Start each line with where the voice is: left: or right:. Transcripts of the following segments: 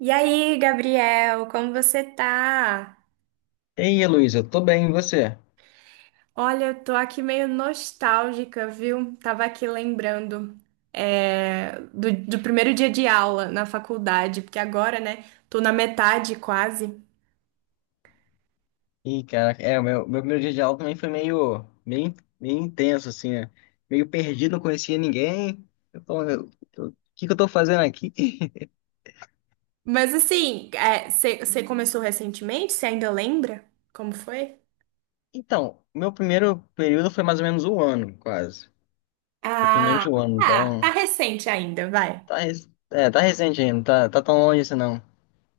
right: E aí, Gabriel, como você tá?
left: E aí, Luiz, eu tô bem, e você?
right: Olha, eu tô aqui meio nostálgica, viu? Tava aqui lembrando do primeiro dia de aula na faculdade, porque agora, né, tô na metade quase.
left: Ih, cara, o meu primeiro dia de aula também foi meio intenso, assim, né? Meio perdido, não conhecia ninguém. Eu tô, eu- O que que eu tô fazendo aqui?
right: Mas assim, você começou recentemente? Você ainda lembra como foi?
left: Então, meu primeiro período foi mais ou menos um ano, quase. Um pouquinho menos
right: Ah,
left: de um ano,
right: ah, tá
left: então...
right: recente ainda, vai.
left: Tá recente ainda, não tá, tá tão longe assim, não.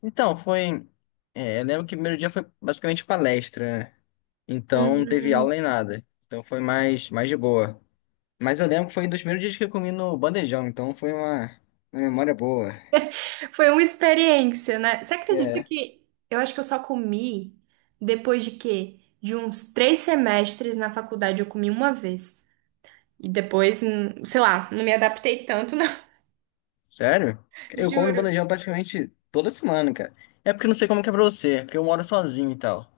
left: Então, foi... eu lembro que o primeiro dia foi basicamente palestra, né? Então, não teve aula nem nada. Então, foi mais de boa. Mas eu lembro que foi um dos primeiros dias que eu comi no bandejão, então foi uma memória boa.
right: Foi uma experiência, né? Você acredita
left: É.
right: que eu acho que eu só comi depois de quê? De uns três semestres na faculdade, eu comi uma vez. E depois, sei lá, não me adaptei tanto, não.
left: Sério? Eu como no
right: Juro.
left: bandejão praticamente toda semana, cara. É porque eu não sei como que é pra você, é porque eu moro sozinho e tal.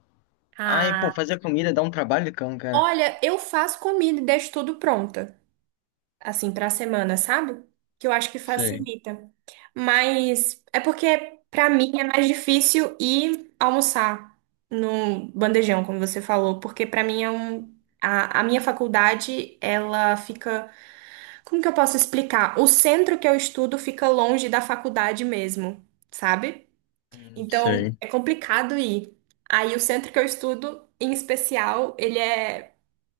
left: Ai, pô,
right: Ah,
left: fazer comida dá um trabalho de cão, cara.
right: olha, eu faço comida e deixo tudo pronta. Assim, para a semana, sabe? Que eu acho que
left: Sei,
right: facilita. Mas é porque para mim é mais difícil ir almoçar no bandejão, como você falou, porque para mim é um a minha faculdade, ela fica, como que eu posso explicar? O centro que eu estudo fica longe da faculdade mesmo, sabe?
left: não
right: Então
left: sei.
right: é complicado ir. Aí o centro que eu estudo, em especial, ele é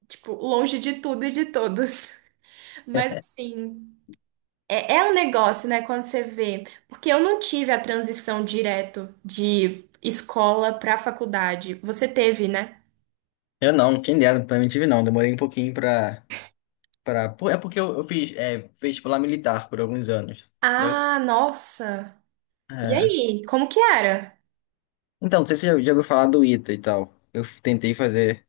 right: tipo longe de tudo e de todos. Mas assim, é um negócio, né, quando você vê. Porque eu não tive a transição direto de escola para faculdade. Você teve, né?
left: Eu não, quem dera, também tive não. Demorei um pouquinho pra... pra... pô, é porque eu fiz vestibular militar por alguns anos, entendeu?
right: Ah, nossa. E
left: É.
right: aí, como que era?
left: Então, não sei se você já ouviu falar do ITA e tal. Eu tentei fazer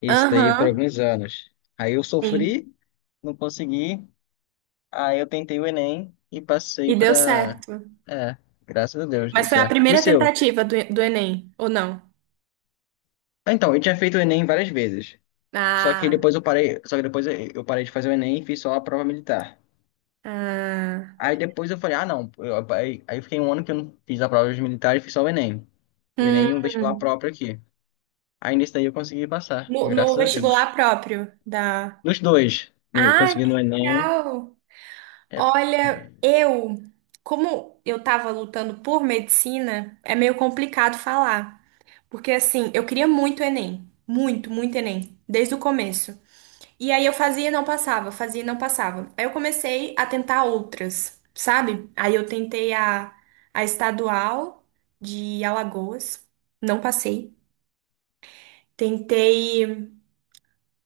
left: isso daí por
right: Aham,
left: alguns anos. Aí eu
right: sim.
left: sofri, não consegui. Aí eu tentei o Enem e
right: E
left: passei
right: deu
left: pra.
right: certo.
left: É, graças a Deus, deu
right: Mas foi a
left: certo. E o
right: primeira
left: seu?
right: tentativa do Enem, ou não?
left: Ah, então, eu tinha feito o Enem várias vezes. Só que
right: Ah,
left: depois eu parei, só que depois eu parei de fazer o Enem e fiz só a prova militar.
right: ah.
left: Aí depois eu falei, ah, não. Aí eu fiquei um ano que eu não fiz a prova de militar e fiz só o Enem. O
right: Hum,
left: Enem e um vestibular próprio aqui. Aí nesse daí eu consegui passar,
right: no
left: graças a
right: vestibular
left: Deus.
right: próprio da.
left: Nos dois. Eu
right: Ah,
left: consegui
right: que
left: no Enem,
right: legal!
left: é,
right: Olha,
left: é
right: eu, como eu estava lutando por medicina, é meio complicado falar, porque assim, eu queria muito Enem, muito, muito Enem, desde o começo. E aí eu fazia e não passava, fazia e não passava. Aí eu comecei a tentar outras, sabe? Aí eu tentei a estadual de Alagoas, não passei. Tentei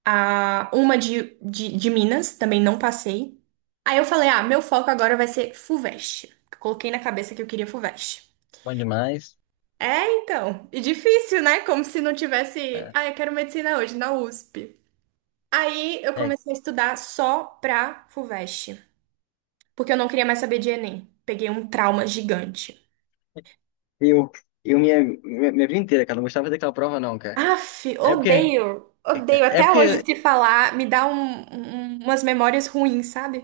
right: a uma de Minas, também não passei. Aí eu falei, ah, meu foco agora vai ser FUVEST. Coloquei na cabeça que eu queria FUVEST.
left: bom demais.
right: É, então, e difícil, né? Como se não tivesse,
left: É,
right: ah, eu quero medicina hoje, na USP. Aí eu
left: É,
right: comecei a estudar só pra FUVEST, porque eu não queria mais saber de Enem. Peguei um trauma gigante.
left: eu, minha vida inteira, cara, não gostava daquela prova, não, cara.
right: Aff,
left: É porque,
right: odeio, odeio.
left: é
right: Até hoje,
left: porque,
right: se falar, me dá umas memórias ruins, sabe?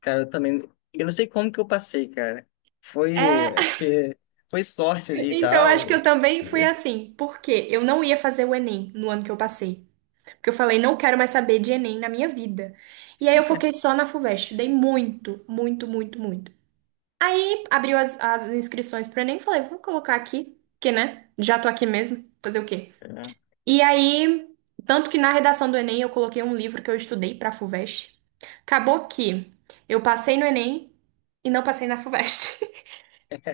left: cara, eu também, eu não sei como que eu passei, cara. Foi,
right: É,
left: acho que foi sorte ali e
right: então, acho que
left: tal.
right: eu também fui assim, porque eu não ia fazer o Enem no ano que eu passei. Porque eu falei, não quero mais saber de Enem na minha vida. E aí eu foquei só na FUVEST, estudei muito, muito, muito, muito. Aí abriu as inscrições pro Enem, falei, vou colocar aqui, que né? Já tô aqui mesmo, fazer o quê?
left: É.
right: E aí, tanto que na redação do Enem eu coloquei um livro que eu estudei pra FUVEST. Acabou que eu passei no Enem e não passei na FUVEST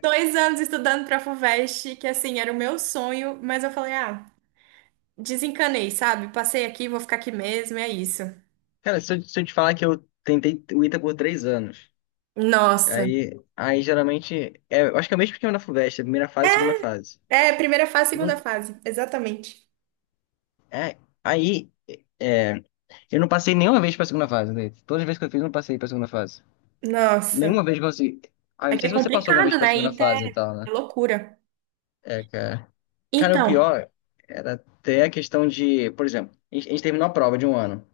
right: dois anos estudando pra FUVEST, que assim, era o meu sonho, mas eu falei, ah, desencanei, sabe? Passei aqui, vou ficar aqui mesmo, é isso.
left: Cara, se eu te falar que eu tentei o ITA por 3 anos,
right: Nossa,
left: aí geralmente, eu acho que é o mesmo esquema na FUVEST, é primeira fase, segunda fase.
right: é, primeira fase, segunda
left: Não-
right: fase, exatamente.
left: é, aí, é, eu não passei nenhuma vez pra segunda fase, né? Todas as vezes que eu fiz, eu não passei pra segunda fase.
right: Nossa.
left: Nenhuma vez consegui. Ah, eu
right: É
left: não
right: que
left: sei se
right: é
left: você passou alguma vez
right: complicado,
left: pra
right: né?
left: segunda
right: ITA
left: fase e tal, né?
right: é loucura.
left: É, cara. Cara, o
right: Então,
left: pior era até a questão de. Por exemplo, a gente terminou a prova de um ano.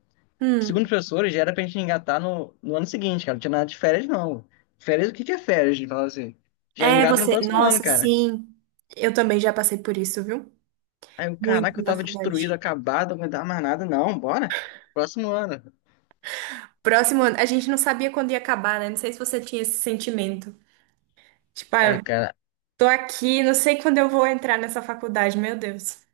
left: Segundo os
right: hum,
left: professores, já era pra gente engatar no ano seguinte, cara. Não tinha nada de férias, não. Férias, o que que é férias? Ele falava assim. Já
right: é
left: engata no
right: você.
left: próximo ano,
right: Nossa,
left: cara.
right: sim. Eu também já passei por isso, viu?
left: Aí eu,
right: Muito
left: caraca, eu
right: na
left: tava destruído,
right: Fuvest.
left: acabado, não dá mais nada. Não, bora. Próximo ano.
right: Próximo ano, a gente não sabia quando ia acabar, né? Não sei se você tinha esse sentimento. Tipo, ah,
left: É,
right: eu
left: cara.
right: tô aqui, não sei quando eu vou entrar nessa faculdade, meu Deus.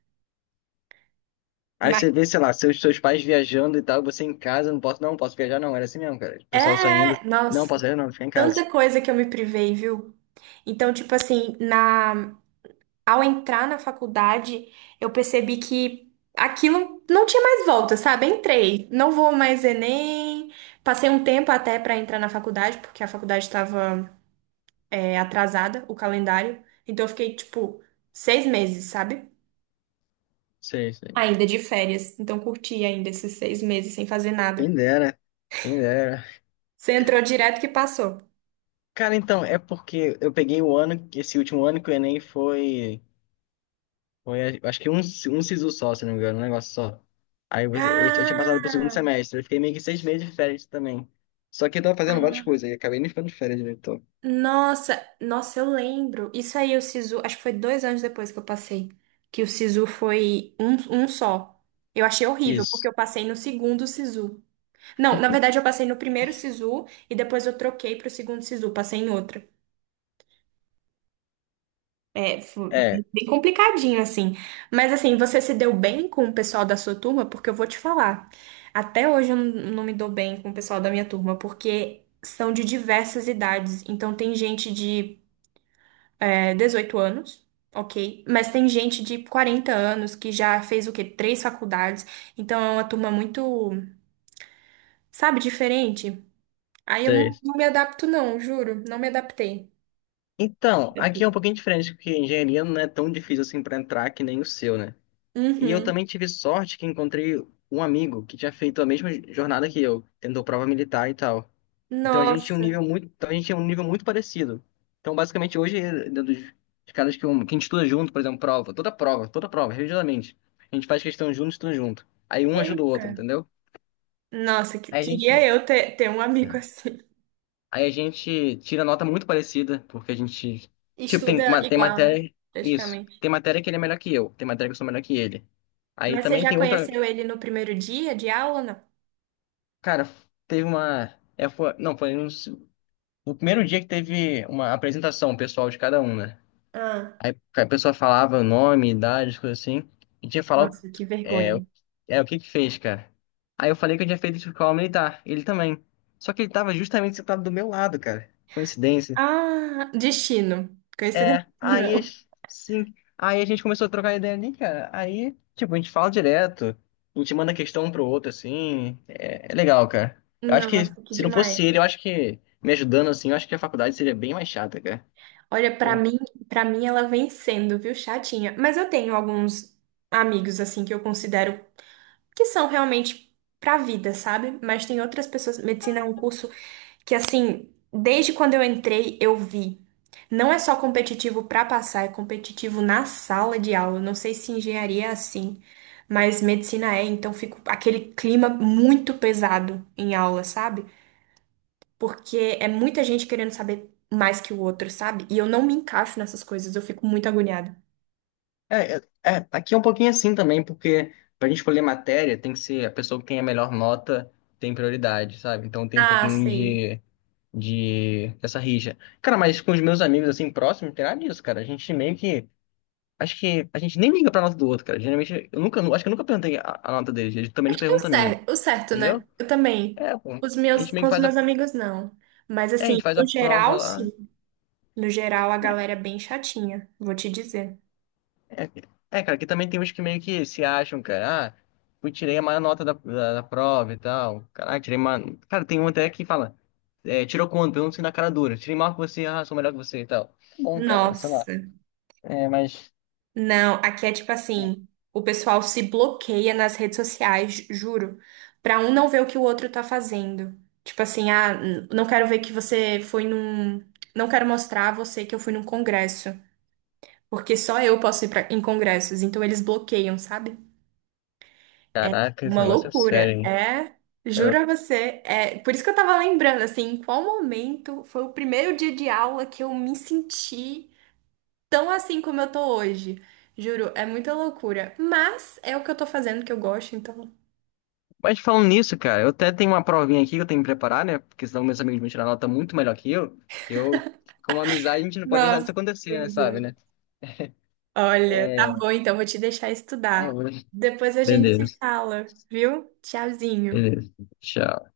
left: Aí
right: Mas
left: você vê, sei lá, seus pais viajando e tal, você em casa, não posso, não, posso viajar, não. Era assim mesmo, cara. O pessoal saindo.
right: é,
left: Não, posso
right: nossa,
left: viajar, não, fica em casa.
right: tanta coisa que eu me privei, viu? Então, tipo assim, na ao entrar na faculdade, eu percebi que aquilo não tinha mais volta, sabe? Entrei, não vou mais Enem. Passei um tempo até pra entrar na faculdade, porque a faculdade estava atrasada, o calendário. Então, eu fiquei, tipo, seis meses, sabe?
left: Sei, sei.
right: Ainda de férias. Então, curti ainda esses seis meses sem fazer
left: Quem
right: nada.
left: dera, quem dera.
right: Você entrou direto que passou.
left: Cara, então, é porque eu peguei o ano, esse último ano que o Enem foi, foi acho que um SISU só, se não me engano, um negócio só. Eu tinha passado pro segundo
right: Ah!
left: semestre, eu fiquei meio que 6 meses de férias também. Só que eu tava fazendo várias coisas e acabei nem ficando de férias direito.
right: Nossa, nossa, eu lembro. Isso aí, o Sisu, acho que foi dois anos depois que eu passei, que o Sisu foi um, um só. Eu achei horrível, porque
left: Isso,
right: eu passei no segundo Sisu. Não, na verdade, eu passei no primeiro Sisu e depois eu troquei pro segundo Sisu, passei em outro. É, foi
left: é,
right: bem complicadinho, assim. Mas, assim, você se deu bem com o pessoal da sua turma? Porque eu vou te falar, até hoje eu não me dou bem com o pessoal da minha turma, porque são de diversas idades. Então, tem gente de é, 18 anos, ok? Mas tem gente de 40 anos que já fez o quê? Três faculdades. Então é uma turma muito, sabe, diferente. Aí eu
left: sei.
right: não, não me adapto, não, juro. Não me adaptei.
left: Então, aqui
right: É.
left: é um pouquinho diferente, porque engenharia não é tão difícil assim pra entrar que nem o seu, né? E eu
right: Uhum.
left: também tive sorte que encontrei um amigo que tinha feito a mesma jornada que eu, tentou prova militar e tal.
right: Nossa.
left: Então a gente tinha um nível muito parecido. Então basicamente hoje dentro dos caras que, que a gente estuda junto, por exemplo, prova, toda prova, religiosamente, a gente faz questão junto, estuda junto. Aí um ajuda o
right: Eita.
left: outro, entendeu?
right: Nossa,
left: Aí a
right: queria
left: gente,
right: eu ter, ter um amigo assim.
left: aí a gente tira nota muito parecida, porque a gente, tipo,
right: Estuda
left: tem
right: igual, né?
left: matéria, isso,
right: Praticamente.
left: tem matéria que ele é melhor que eu, tem matéria que eu sou melhor que ele. Aí
right: Mas você
left: também
right: já
left: tem outra,
right: conheceu ele no primeiro dia de aula, ou não?
left: cara, teve uma, é, foi, não, foi um- o primeiro dia que teve uma apresentação pessoal de cada um, né?
right: Ah,
left: Aí a pessoa falava o nome, idade, coisa assim. E tinha que falar
right: nossa, que
left: é, o-
right: vergonha.
left: o que que fez, cara. Aí eu falei que eu tinha feito escola militar. Ele também. Só que ele tava justamente sentado do meu lado, cara. Coincidência.
right: Ah, destino. Coincidência, não.
left: Sim. Aí a gente começou a trocar ideia ali, cara. Aí, tipo, a gente fala direto. A gente manda questão um pro outro, assim. É, é legal, cara. Eu acho que
right: Nossa, que
left: se não
right: demais.
left: fosse ele, eu acho que me ajudando assim, eu acho que a faculdade seria bem mais chata, cara.
right: Olha, pra mim, para mim ela vem sendo, viu, chatinha. Mas eu tenho alguns amigos assim que eu considero que são realmente pra vida, sabe? Mas tem outras pessoas, medicina é um curso que assim, desde quando eu entrei, eu vi. Não é só competitivo pra passar, é competitivo na sala de aula. Eu não sei se engenharia é assim, mas medicina é, então fica aquele clima muito pesado em aula, sabe? Porque é muita gente querendo saber mais que o outro, sabe? E eu não me encaixo nessas coisas, eu fico muito agoniada.
left: Tá, aqui é um pouquinho assim também, porque pra gente escolher matéria, tem que ser a pessoa que tem a melhor nota tem prioridade, sabe? Então tem um
right: Ah,
left: pouquinho
right: sei.
left: de dessa rixa. Cara, mas com os meus amigos assim próximos, não tem nada disso, cara. A gente meio que. Acho que a gente nem liga pra nota do outro, cara. Geralmente, eu nunca, acho que eu nunca perguntei a nota deles. Eles também não
right: Acho que é
left: perguntam a minha,
right: o certo,
left: entendeu?
right: né? Eu também.
left: É, pô.
right: Os
left: A
right: meus,
left: gente meio
right: com
left: que
right: os
left: faz a.
right: meus amigos, não. Mas
left: É, a
right: assim,
left: gente faz a
right: no
left: prova
right: geral,
left: lá.
right: sim. No geral, a galera é bem chatinha, vou te dizer.
left: Cara, que também tem uns que meio que se acham, cara. Ah, eu tirei a maior nota da prova e tal. Caraca, tirei uma. Cara, tem um até que fala. É, tirou quanto? Eu não sei na cara dura. Tirei maior que você, ah, sou melhor que você e tal. Tá bom, cara, sei lá.
right: Nossa.
left: É, mas.
right: Não, aqui é tipo assim, o pessoal se bloqueia nas redes sociais, juro, pra um não ver o que o outro tá fazendo. Tipo assim, ah, não quero ver que você foi num, não quero mostrar a você que eu fui num congresso, porque só eu posso ir pra, em congressos, então eles bloqueiam, sabe?
left: Caraca, esse
right: Uma
left: negócio é sério,
right: loucura.
left: hein?
right: É,
left: Eu-
right: juro a você, é, por isso que eu tava lembrando assim, em qual momento foi o primeiro dia de aula que eu me senti tão assim como eu tô hoje. Juro, é muita loucura. Mas é o que eu tô fazendo que eu gosto, então.
left: Mas falando nisso, cara, eu até tenho uma provinha aqui que eu tenho que preparar, né? Porque senão meus amigos vão tirar nota muito melhor que eu. Que eu, como amizade, a gente não pode deixar isso
right: Nossa,
left: acontecer, né?
right: meu
left: Sabe,
right: Deus.
left: né?
right: Olha, tá
left: É.
right: bom, então vou te deixar
left: Ai, eu
right: estudar.
left: vou.
right: Depois a gente se
left: Beleza,
right: fala, viu? Tchauzinho.
left: beleza. Tchau.